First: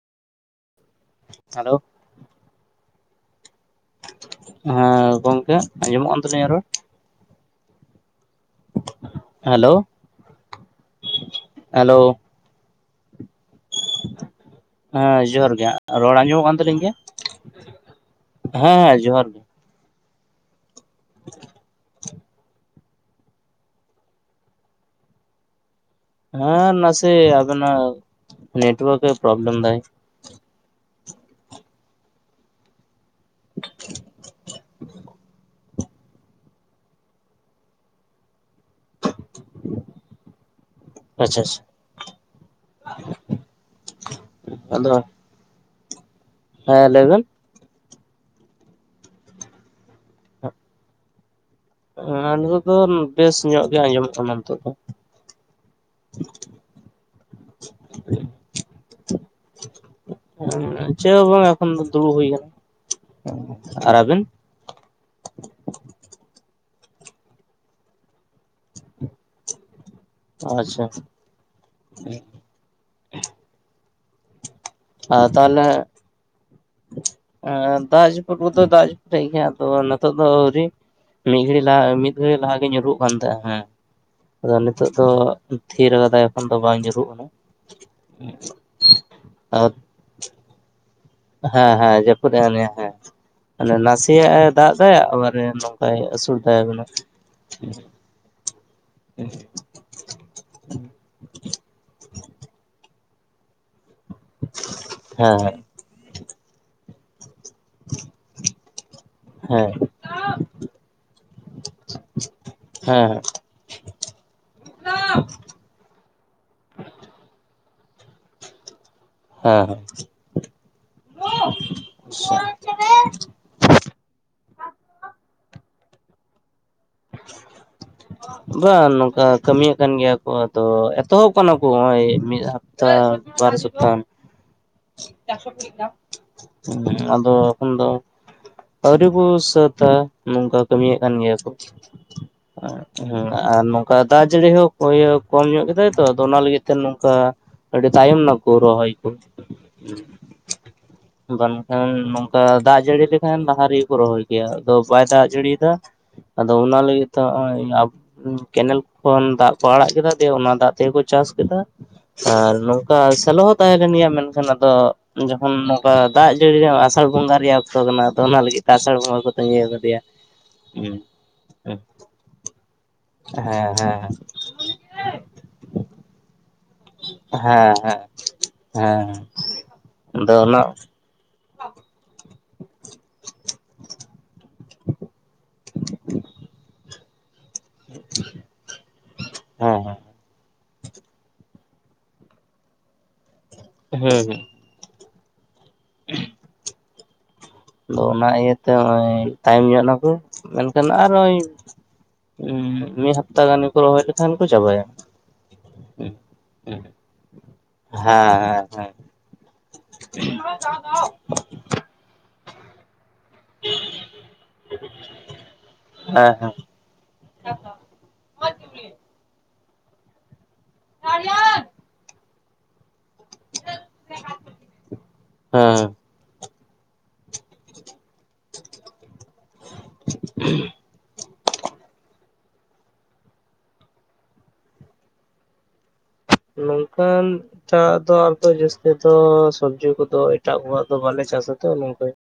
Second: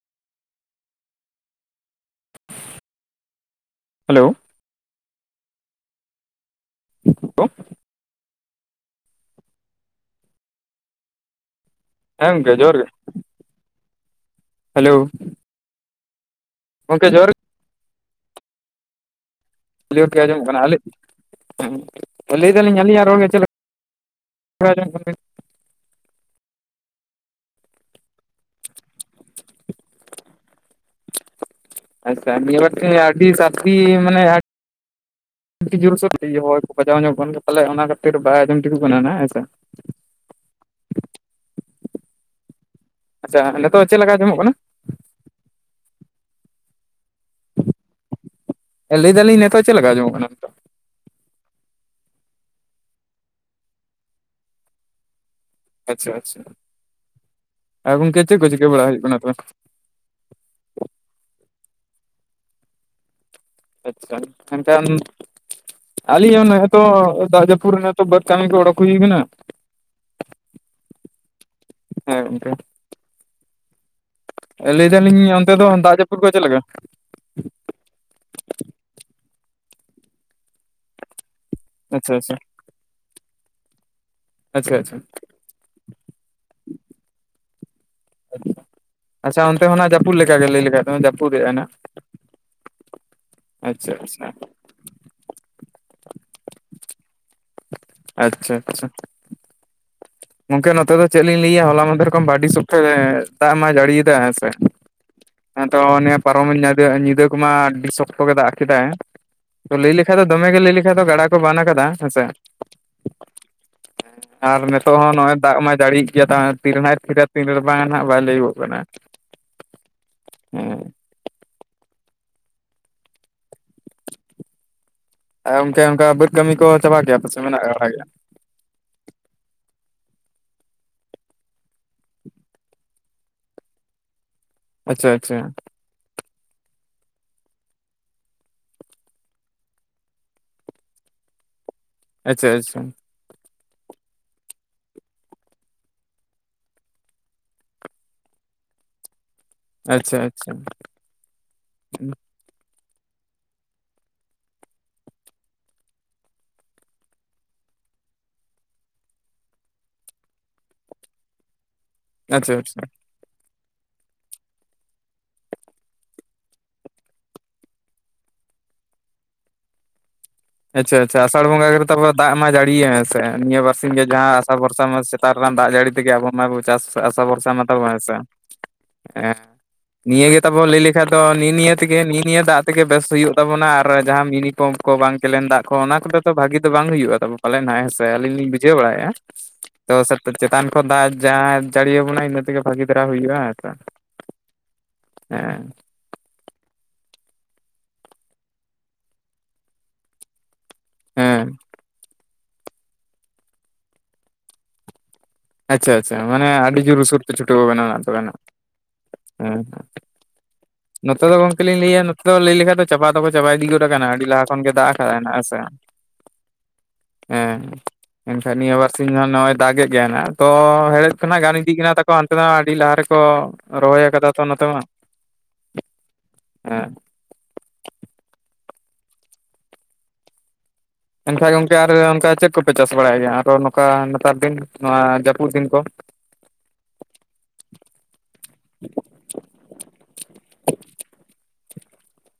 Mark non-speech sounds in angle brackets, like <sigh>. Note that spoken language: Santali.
ᱦᱮᱞᱳ ᱾ ᱦᱮᱞᱳ ᱾ ᱦᱮᱸ ᱜᱚᱝᱠᱮ ᱟᱸᱡᱚᱢᱚᱜ ᱠᱟᱱ ᱛᱟᱹᱞᱤᱧᱟ ᱨᱚᱲ? <unintelligible> ᱦᱮᱞᱳ ᱦᱮᱞᱳᱻ ᱦᱮᱸ ᱜᱚᱝᱠᱮ ᱡᱚᱦᱟᱨ ᱜᱮ ᱾ ᱦᱮᱸ ᱡᱚᱦᱟᱨ ᱜᱮ ᱨᱚᱲ ᱠᱟᱱ ᱜᱮᱭᱟ ᱜᱚᱝᱠᱮ ᱡᱚᱦᱟᱨ ᱦᱮᱸ ᱦᱮᱸ ᱡᱚᱦᱟᱨ ᱜᱮ <unintelligible> ᱞᱟᱹᱭ ᱫᱟᱞᱤᱧ ᱟᱹᱞᱤᱧᱟᱜ ᱨᱚᱲ ᱜᱮ ᱪᱮᱫ ᱞᱮᱠᱟ ᱟᱸᱡᱚᱢᱚᱜᱼᱼ ᱦᱮᱸ ᱱᱟ ᱥᱮ ᱟᱫᱚᱱᱟᱜ ᱱᱮᱴᱚᱣᱟᱨᱠ ᱮ ᱯᱨᱚᱵᱞᱮᱢ ᱫᱟᱭᱼᱼ ᱟᱪᱪᱷᱟ ᱱᱤᱭᱟᱹ ᱵᱟᱨ ᱛᱮ ᱟᱸᱴᱼᱴᱤ ᱥᱟᱛᱴᱤ ᱢᱟᱱᱮᱼᱼ ᱟᱹᱰᱤ ᱡᱳᱨᱥᱳ ᱦᱚᱭ ᱠᱚ ᱵᱟᱡᱟᱣ ᱧᱚᱜ ᱠᱟᱱ ᱯᱟᱞᱮᱱ ᱚᱱᱟ ᱠᱷᱟᱹᱛᱤᱨ ᱵᱟᱭ ᱟᱡᱸᱚᱢ ᱴᱷᱤᱠᱚᱜ ᱠᱟᱱᱟ ᱱᱟ ᱦᱮᱸ ᱥᱮ ᱟᱪᱪᱷᱟ ᱟᱪᱪᱷᱟ ᱟᱪᱪᱷᱟ ᱱᱤᱛᱚᱜ ᱪᱮᱫ ᱞᱮᱠᱟ ᱟᱸᱡᱚᱢᱚᱜ ᱠᱟᱱᱟ? ᱟᱫᱚᱼᱼ ᱦᱮᱸ ᱞᱟᱹᱭ ᱵᱤᱱᱼᱼ ᱦᱮᱸ ᱞᱟᱹᱭᱮᱫᱟᱞᱤᱧ ᱱᱤᱛᱚᱜ ᱪᱮᱫ ᱞᱮᱠᱟ ᱟᱸᱡᱚᱢᱚᱜ ᱠᱟᱱᱟ? ᱚᱱᱟ ᱱᱤᱛᱚᱜ ᱫᱚ ᱵᱮᱥ ᱧᱚᱜ ᱜᱮ ᱟᱸᱡᱚᱢᱚᱜ ᱠᱟᱱᱟ ᱱᱤᱛᱚᱜ ᱫᱚᱼᱼ ᱟᱪᱪᱷᱟ ᱟᱪᱪᱷᱟ, ᱟᱸ ᱜᱚᱢᱠᱮ ᱪᱮᱫ ᱠᱚ ᱪᱤᱠᱟᱹ ᱵᱟᱲᱟ ᱦᱩᱭᱩᱜ ᱠᱟᱱᱟ ᱛᱟᱦᱚᱞᱮ? ᱪᱮᱫ ᱦᱚᱸᱵᱟᱝ ᱮᱠᱷᱚᱱ ᱫᱚ ᱫᱩᱲᱩᱵ ᱦᱩᱭ ᱠᱟᱱᱟ ᱾ <unintelligible> ᱢᱮᱱᱠᱷᱟᱱ ᱟᱹᱞᱤᱧ ᱦᱚᱸᱱᱮᱜᱼᱮ ᱛᱚ ᱫᱟᱜ ᱡᱟᱯᱩᱫ ᱨᱮ ᱵᱟᱹᱫᱽ ᱠᱟᱹᱢᱤ ᱠᱚ ᱚᱰᱚᱠ ᱦᱩᱭ ᱠᱟᱱᱟ ᱾ ᱟᱪᱪᱷᱟ ᱾ ᱦᱮᱸ ᱜᱚᱝᱠᱮ᱾ ᱞᱟᱹᱭ ᱟᱨ ᱫᱟᱞᱤᱧ ᱚᱱᱛᱮ ᱛᱟᱦᱚᱞᱮ ᱫᱚ ᱫᱟᱜ ᱡᱟᱹᱯᱩᱫ ᱠᱚ ᱪᱮᱫ ᱞᱮᱠᱟ? ᱫᱟᱜ ᱡᱟᱹᱯᱩᱫ ᱠᱚᱫᱚ ᱫᱟᱜ ᱡᱟᱹᱯᱩᱫ ᱮᱜ ᱜᱮᱭᱟ ᱟᱫᱚ ᱱᱤᱛᱚᱜ ᱫᱚ ᱟᱹᱣᱨᱤ ᱾ ᱢᱤᱫ ᱜᱷᱟᱹᱲᱤᱡ ᱞᱟᱦᱟ ᱟᱪᱪᱷᱟ ᱢᱤᱫ ᱟᱪᱪᱷᱟ ᱜᱷᱲᱤᱡ ᱞᱟᱦᱟ ᱧᱩᱨᱩᱜ ᱠᱟᱱ ᱛᱟᱦᱮᱸᱼᱟ ᱦᱮᱸ, ᱟᱫᱚ ᱟᱪᱪᱷᱟ ᱱᱤᱛᱚᱜ ᱟᱪᱪᱷᱟ ᱫᱚ ᱛᱷᱤᱨ ᱟᱠᱟᱫᱟᱭ ᱮᱠᱷᱚᱱ ᱫᱚ ᱵᱟᱝ ᱧᱩᱨᱩᱜ ᱟᱦᱟᱜ᱾ ᱟᱪᱪᱷᱟ ᱚᱱᱛᱮ ᱦᱚᱸᱱᱟᱜ ᱡᱟᱹᱯᱩᱫ ᱞᱮᱠᱟᱜᱮ ᱞᱟᱹᱭ ᱞᱮᱠᱷᱟᱡ ᱫᱚ <unintelligible> ᱦᱮᱸ ᱦᱮᱸ ᱡᱟᱹᱯᱩᱫ ᱦᱮᱸ ᱚᱱᱮᱭᱟ, ᱟᱪᱪᱷᱟ ᱟᱪᱪᱷᱟ ᱱᱟᱥᱮᱭᱟᱜ ᱮ ᱫᱟᱜ ᱫᱟᱭ ᱮᱵᱟᱨᱮ ᱵᱟᱭ ᱟᱹᱥᱩᱲ ᱫᱟᱭᱵᱚᱱᱟ ᱟᱪᱪᱷᱟ, ᱟᱪᱪᱷᱟ᱾ <inaudible> ᱜᱚᱝᱠᱮ ᱱᱚᱛᱮ ᱫᱚ ᱪᱮᱫ ᱞᱤᱧ ᱞᱟᱹᱭᱟ ᱦᱚᱞᱟ ᱢᱚᱫᱷᱮᱨ ᱠᱷᱚᱱ ᱫᱚ ᱟᱹᱰᱤ ᱥᱚᱠᱛᱮ ᱜᱮ ᱫᱟᱜ ᱢᱟᱭ ᱡᱟᱹᱲᱤ ᱭᱮᱫ ᱾ ᱫᱟ ᱦᱮᱸᱥᱮ, ᱦᱮᱸ ᱛᱚ ᱱᱤᱭᱟᱹ ᱯᱟᱨᱚᱢ ᱮᱱ <unintelligible> ᱧᱤᱫᱟᱹ ᱠᱚᱢᱟ ᱟᱹᱰᱤ ᱥᱚᱠᱛᱚ ᱜᱮ ᱫᱟᱜ ᱠᱮᱫᱟᱭ, ᱦᱮᱸ ᱛᱚ ᱞᱟᱹᱭ ᱞᱮᱠᱷᱟᱱ ᱫᱚᱢᱮ ᱜᱮ ᱞᱟᱹᱭ ᱞᱮᱠᱷᱟᱱ ᱫᱚ ᱜᱟᱰᱟ ᱠᱚ ᱵᱟᱱ ᱟᱠᱟᱫᱟ ᱦᱮᱸᱥᱮ᱾ ᱦᱮᱸ᱾ ᱟᱨ ᱢᱮᱫ ᱛᱚ ᱱᱚᱜ ᱚᱭ ᱫᱟᱜ ᱢᱟᱭ ᱡᱟᱹᱲᱤᱭᱮᱜ ᱜᱮᱭᱟ ᱛᱚ, ᱛᱤᱱ ᱨᱮ ᱱᱟᱜ ᱛᱷᱤᱨᱟ ᱛᱤᱱ ᱨᱮ ᱵᱟᱝᱼᱟ, ᱱᱟᱜ ᱵᱟᱭ ᱞᱟᱹᱭᱚᱜ ᱠᱟᱱᱟ᱾ ᱦᱮᱸ ᱦᱮᱸ ᱦᱮᱸ᱾ ᱟᱨ ᱜᱚᱢᱠᱮ ᱚᱱᱠᱟ ᱵᱟᱹᱫᱽ ᱠᱟᱹᱢᱤ ᱠᱚ ᱪᱟᱵᱟ ᱠᱮᱜᱼᱟ ᱯᱮ, ᱥᱮ ᱢᱮᱱᱟᱜ ᱵᱟᱲᱟ ᱜᱮᱭᱟ? ᱵᱟᱝ ᱱᱚᱝᱠᱟ ᱠᱟᱹᱢᱤᱭᱮᱫ ᱠᱟᱱ ᱜᱮᱭᱟ ᱠᱚ, ᱟᱫᱚ ᱮᱛᱚᱦᱚᱵ ᱟᱠᱟᱱᱟ ᱠᱚ ᱱᱚᱜᱚᱭ ᱢᱤᱫ ᱦᱟ ᱛᱟ ᱵᱟᱨ ᱥᱚᱯᱛᱟ ᱜᱟᱱ᱾ ᱟᱪᱪᱷᱟ ᱟᱪᱪᱷᱟ ᱟᱫᱚ ᱮᱠᱷᱚᱱ ᱫᱚ ᱟᱹᱣᱨᱤ ᱠᱚ ᱥᱟᱹᱛᱟ ᱱᱚᱝᱠᱟ ᱠᱟᱹᱢᱤᱭᱮᱫ ᱠᱟᱱ ᱜᱮᱭᱟ ᱠᱚ ᱟᱪᱪᱷᱟ ᱟᱪᱪᱷᱟ ᱾ ᱦᱮᱸ ᱟᱨ ᱱᱚᱝᱠᱟ ᱫᱟᱜ ᱡᱟᱹᱲᱤ ᱦᱚᱸ ᱠᱚᱢ ᱧᱚᱜ ᱠᱮᱫᱟᱭ ᱛᱚ ᱚᱱᱟ ᱞᱟᱹᱜᱤᱫ ᱱᱚᱝᱠᱟ ᱟᱹᱰᱤ ᱛᱟᱭᱚᱢ ᱱᱟᱠᱚ ᱨᱚᱦᱚᱭ ᱠᱚ, ᱟᱪᱪᱷᱟ ᱟᱪᱪᱷᱟ ᱵᱟᱝᱠᱷᱟᱱ ᱫᱟᱜ ᱡᱟᱹᱲᱤ ᱞᱮᱠᱷᱟᱱ ᱞᱟᱦᱟ ᱨᱮᱜᱮ ᱠᱚ ᱨᱚᱦᱚᱭ ᱜᱮᱭᱟ, ᱟᱫᱚ ᱵᱟᱭ ᱫᱟᱜ ᱡᱟᱹᱲᱤᱭ ᱫᱟ ᱾ ᱟᱫᱚ ᱚᱱᱟ ᱞᱟᱹᱜᱤᱫ ᱛᱚ ᱦᱚᱜ-ᱚᱭ ᱟᱵᱚ ᱠᱮᱱᱮᱞ ᱠᱷᱚᱱ ᱫᱟᱜ ᱠᱚ ᱟᱲᱟᱜ ᱠᱮᱫᱟ, ᱫᱤᱭᱮ ᱚᱱᱟ ᱫᱟᱜ ᱛᱮᱜᱮᱠᱚ ᱪᱟᱥ ᱠᱮᱫᱟ ᱾ ᱟᱨ ᱟᱪᱪᱷᱟ ᱟᱪᱪᱷᱟ ᱱᱚᱝᱠᱟ ᱥᱮᱞᱚ ᱦᱚᱸ ᱛᱟᱦᱮᱸ ᱞᱮᱱ ᱜᱮᱭᱟ ᱢᱮᱱ ᱠᱷᱟᱱ ᱟᱫᱚ ᱡᱚᱠᱷᱚᱱ ᱱᱚᱝᱠᱟ ᱫᱟᱜ ᱡᱟᱹᱲᱤ ᱨᱮᱭᱟᱜ ᱟᱥᱟᱲ ᱵᱚᱸᱜᱟ ᱨᱮᱭᱟᱜ ᱚᱠᱛᱚ ᱠᱟᱱᱟ ᱟᱫᱚ ᱚᱱᱟ ᱞᱟᱹᱜᱤᱫ ᱟᱥᱟᱲ ᱵᱚᱸᱜᱟ ᱠᱚ ᱛᱟᱸᱜᱤᱣ ᱟᱠᱟᱫᱮᱭᱟ᱾ ᱦᱮᱸ ᱟᱪᱪᱷᱟ ᱟᱪᱪᱷᱟ, ᱟᱥᱟᱲ ᱦᱮᱸ ᱵᱚᱸᱜᱟ <unintelligible> ᱫᱟᱜ ᱢᱟ ᱡᱟᱹᱲᱤᱭᱟ ᱦᱮᱸ ᱥᱮ, ᱱᱤᱭᱟᱹ ᱵᱟᱨᱥᱤᱧ ᱜᱮ ᱡᱟᱦᱟᱸ ᱵᱚᱨᱥᱟ ᱢᱟ ᱥᱮᱛᱟᱜ ᱨᱮᱱᱟᱜ ᱫᱟᱜ ᱡᱟᱹᱲᱤ ᱛᱮᱜᱮ ᱟᱵᱚ ᱢᱟᱵᱚ ᱪᱟᱥ ᱟᱥᱟ ᱦᱮᱸ ᱦᱮᱸ ᱵᱷᱚᱨᱥᱟ ᱢᱟ ᱛᱟᱵᱚ ᱦᱮᱸ ᱥᱮ, ᱦᱮᱸ ᱮᱸ ᱱᱤᱭᱟᱹ ᱟᱫᱚ ᱜᱮ ᱚᱱᱟ ᱛᱟᱵᱚ ᱞᱟᱹᱭ ᱞᱮ ᱠᱷᱟᱡ ᱫᱚ ᱱᱤᱜ ᱱᱤᱭᱟᱹ ᱛᱮᱜᱮ ᱱᱤᱜ ᱱᱤᱭᱟᱹ ᱫᱟᱜ ᱛᱮᱜᱮ ᱵᱮᱥ ᱦᱩᱭᱩᱜ ᱛᱟᱵᱚᱱᱟ ᱟᱨ ᱡᱟᱦᱟᱸ ᱢᱤᱱᱤ ᱯᱟᱢᱯ ᱠᱚ ᱵᱟᱝ ᱠᱮᱞᱮᱱ ᱫᱟᱜ ᱠᱚ ᱚᱱᱟ ᱠᱚᱫᱚ ᱛᱚ ᱵᱷᱟᱜᱤ ᱫᱚ ᱵᱟᱝ ᱦᱩᱭᱩᱜᱼᱟ ᱛᱟᱵᱚ᱾ ᱯᱟᱞᱮᱱ ᱦᱟᱸᱜ ᱦᱮᱸ ᱥᱮ ᱟᱹᱞᱤᱧ ᱞᱤᱧ ᱵᱩᱡᱷᱟᱹᱣ ᱵᱟᱲᱟᱭᱮᱜᱼᱟ, ᱦᱮᱸ ᱦᱮᱸ ᱛᱚ ᱥᱟᱛ ᱪᱮᱛᱟᱱ ᱠᱷᱚᱱ ᱫᱟᱜ ᱡᱟᱦᱟᱸᱭ ᱡᱟᱹᱲᱤ ᱟᱵᱚᱱᱟᱭ ᱤᱱᱟᱹ ᱛᱮᱜᱮ ᱵᱷᱟᱹᱜᱮ ᱫᱷᱟᱨᱟ ᱦᱩᱭᱩᱜᱼᱟ ᱦᱮᱸ ᱥᱮ᱾ ᱦᱮᱸ ᱦᱮᱸ᱾ ᱦᱮᱸ᱾ <inaudible> ᱟᱫᱚ ᱚᱱᱟ ᱤᱭᱟᱹ ᱛᱮ ᱦᱚᱸᱜ-ᱚᱭ ᱛᱟᱭᱚᱢ ᱧᱚᱜ ᱱᱟᱠᱩ ᱢᱮᱱᱠᱷᱟᱱ ᱟᱨᱚᱭ᱾ ᱦᱮᱸ ᱩᱸ ᱢᱤᱜ ᱦᱟᱯᱛᱟ ᱜᱟᱱ ᱜᱮᱠᱚ ᱨᱚᱦᱚᱭ ᱞᱮᱠᱷᱟᱱ ᱠᱚ ᱪᱟᱵᱟᱭᱟ᱾ ᱟᱪᱪᱷᱟ ᱟᱪᱪᱷᱟ ᱢᱟᱱᱮ ᱟᱹᱰᱤ ᱡᱳᱨ ᱥᱩᱨ ᱯᱮ ᱪᱷᱩᱴᱟᱹᱣ ᱠᱟᱱᱟ ᱱᱟᱜ ᱛᱚᱵᱮ ᱱᱟᱜ, ᱦᱮᱸ ᱦᱮᱸ ᱦᱮᱸ ᱦᱮᱸ᱾ ᱱᱚᱛᱮ ᱫᱚ ᱜᱚᱝᱠᱮ ᱞᱤᱧ ᱞᱟᱹᱭᱟ ᱫᱚ ᱞᱟᱹᱭ ᱞᱮᱠᱷᱟᱱ ᱫᱚ ᱪᱟᱵᱟ ᱫᱚᱠᱚ ᱪᱟᱵᱟ ᱤᱫᱤ ᱜᱚᱫ ᱠᱟᱱᱟ ᱟᱰᱤ ᱞᱟᱦᱟ ᱠᱷᱚᱱ ᱜᱮ ᱫᱟᱜ ᱟᱠᱟᱫᱟᱭ ᱱᱷᱟᱜ, ᱦᱮᱸ ᱥᱮ? ᱦᱮᱸ ᱦᱮᱸ ᱦᱮᱸ ᱮᱱᱠᱷᱟᱡ ᱱᱤᱭᱟᱹ ᱵᱟᱨ ᱥᱤᱧ ᱜᱟᱱ ᱱᱚᱜ-ᱚᱭ ᱫᱟᱜᱮᱜ ᱜᱮᱭᱟᱭ ᱱᱟᱜ᱾ ᱛᱚ ᱦᱮᱲᱦᱮᱫ ᱠᱷᱚᱱᱟᱜ ᱜᱟᱱ ᱤᱫᱤᱜ ᱠᱟᱱᱟ ᱛᱟᱠᱚ ᱦᱟᱱᱛᱮ ᱫᱚ ᱦᱟᱸᱜ ᱟᱰᱤ ᱞᱟᱦᱟ ᱨᱮᱠᱚ᱾ ᱨᱚᱦᱚᱭ ᱟᱠᱟᱫᱟ ᱛᱚ ᱱᱚᱛᱮ ᱢᱟ ᱦᱮᱸ ᱮᱸ᱾ <inaudible> ᱮᱱᱠᱷᱟᱡ ᱜᱚᱝᱠᱮ ᱟᱨ ᱚᱱᱠᱟ ᱪᱮᱫ ᱠᱚᱯᱮ ᱪᱟᱥ ᱵᱟᱲᱟᱭ ᱜᱮᱭᱟ ᱟᱨᱚ ᱱᱚᱝᱠᱟ ᱱᱮᱛᱟᱨ ᱫᱤᱱ ᱱᱚᱣᱟ ᱡᱟᱯᱩᱫ ᱫᱤᱱ ᱠᱚ? ᱱᱚᱝᱠᱟᱱ᱾ ᱮᱴᱟ ᱟᱜ ᱫᱚ ᱟᱨ ᱫᱚ ᱡᱟᱹᱥᱛᱤ ᱫᱚ ᱥᱚᱵᱽᱡᱤ ᱠᱚᱫᱚ ᱮᱴᱟᱜ ᱠᱚᱣᱟᱜ ᱫᱚ ᱵᱟᱞᱮ ᱪᱟᱥᱟ ᱛᱚ ᱱᱚᱝᱠᱟ᱾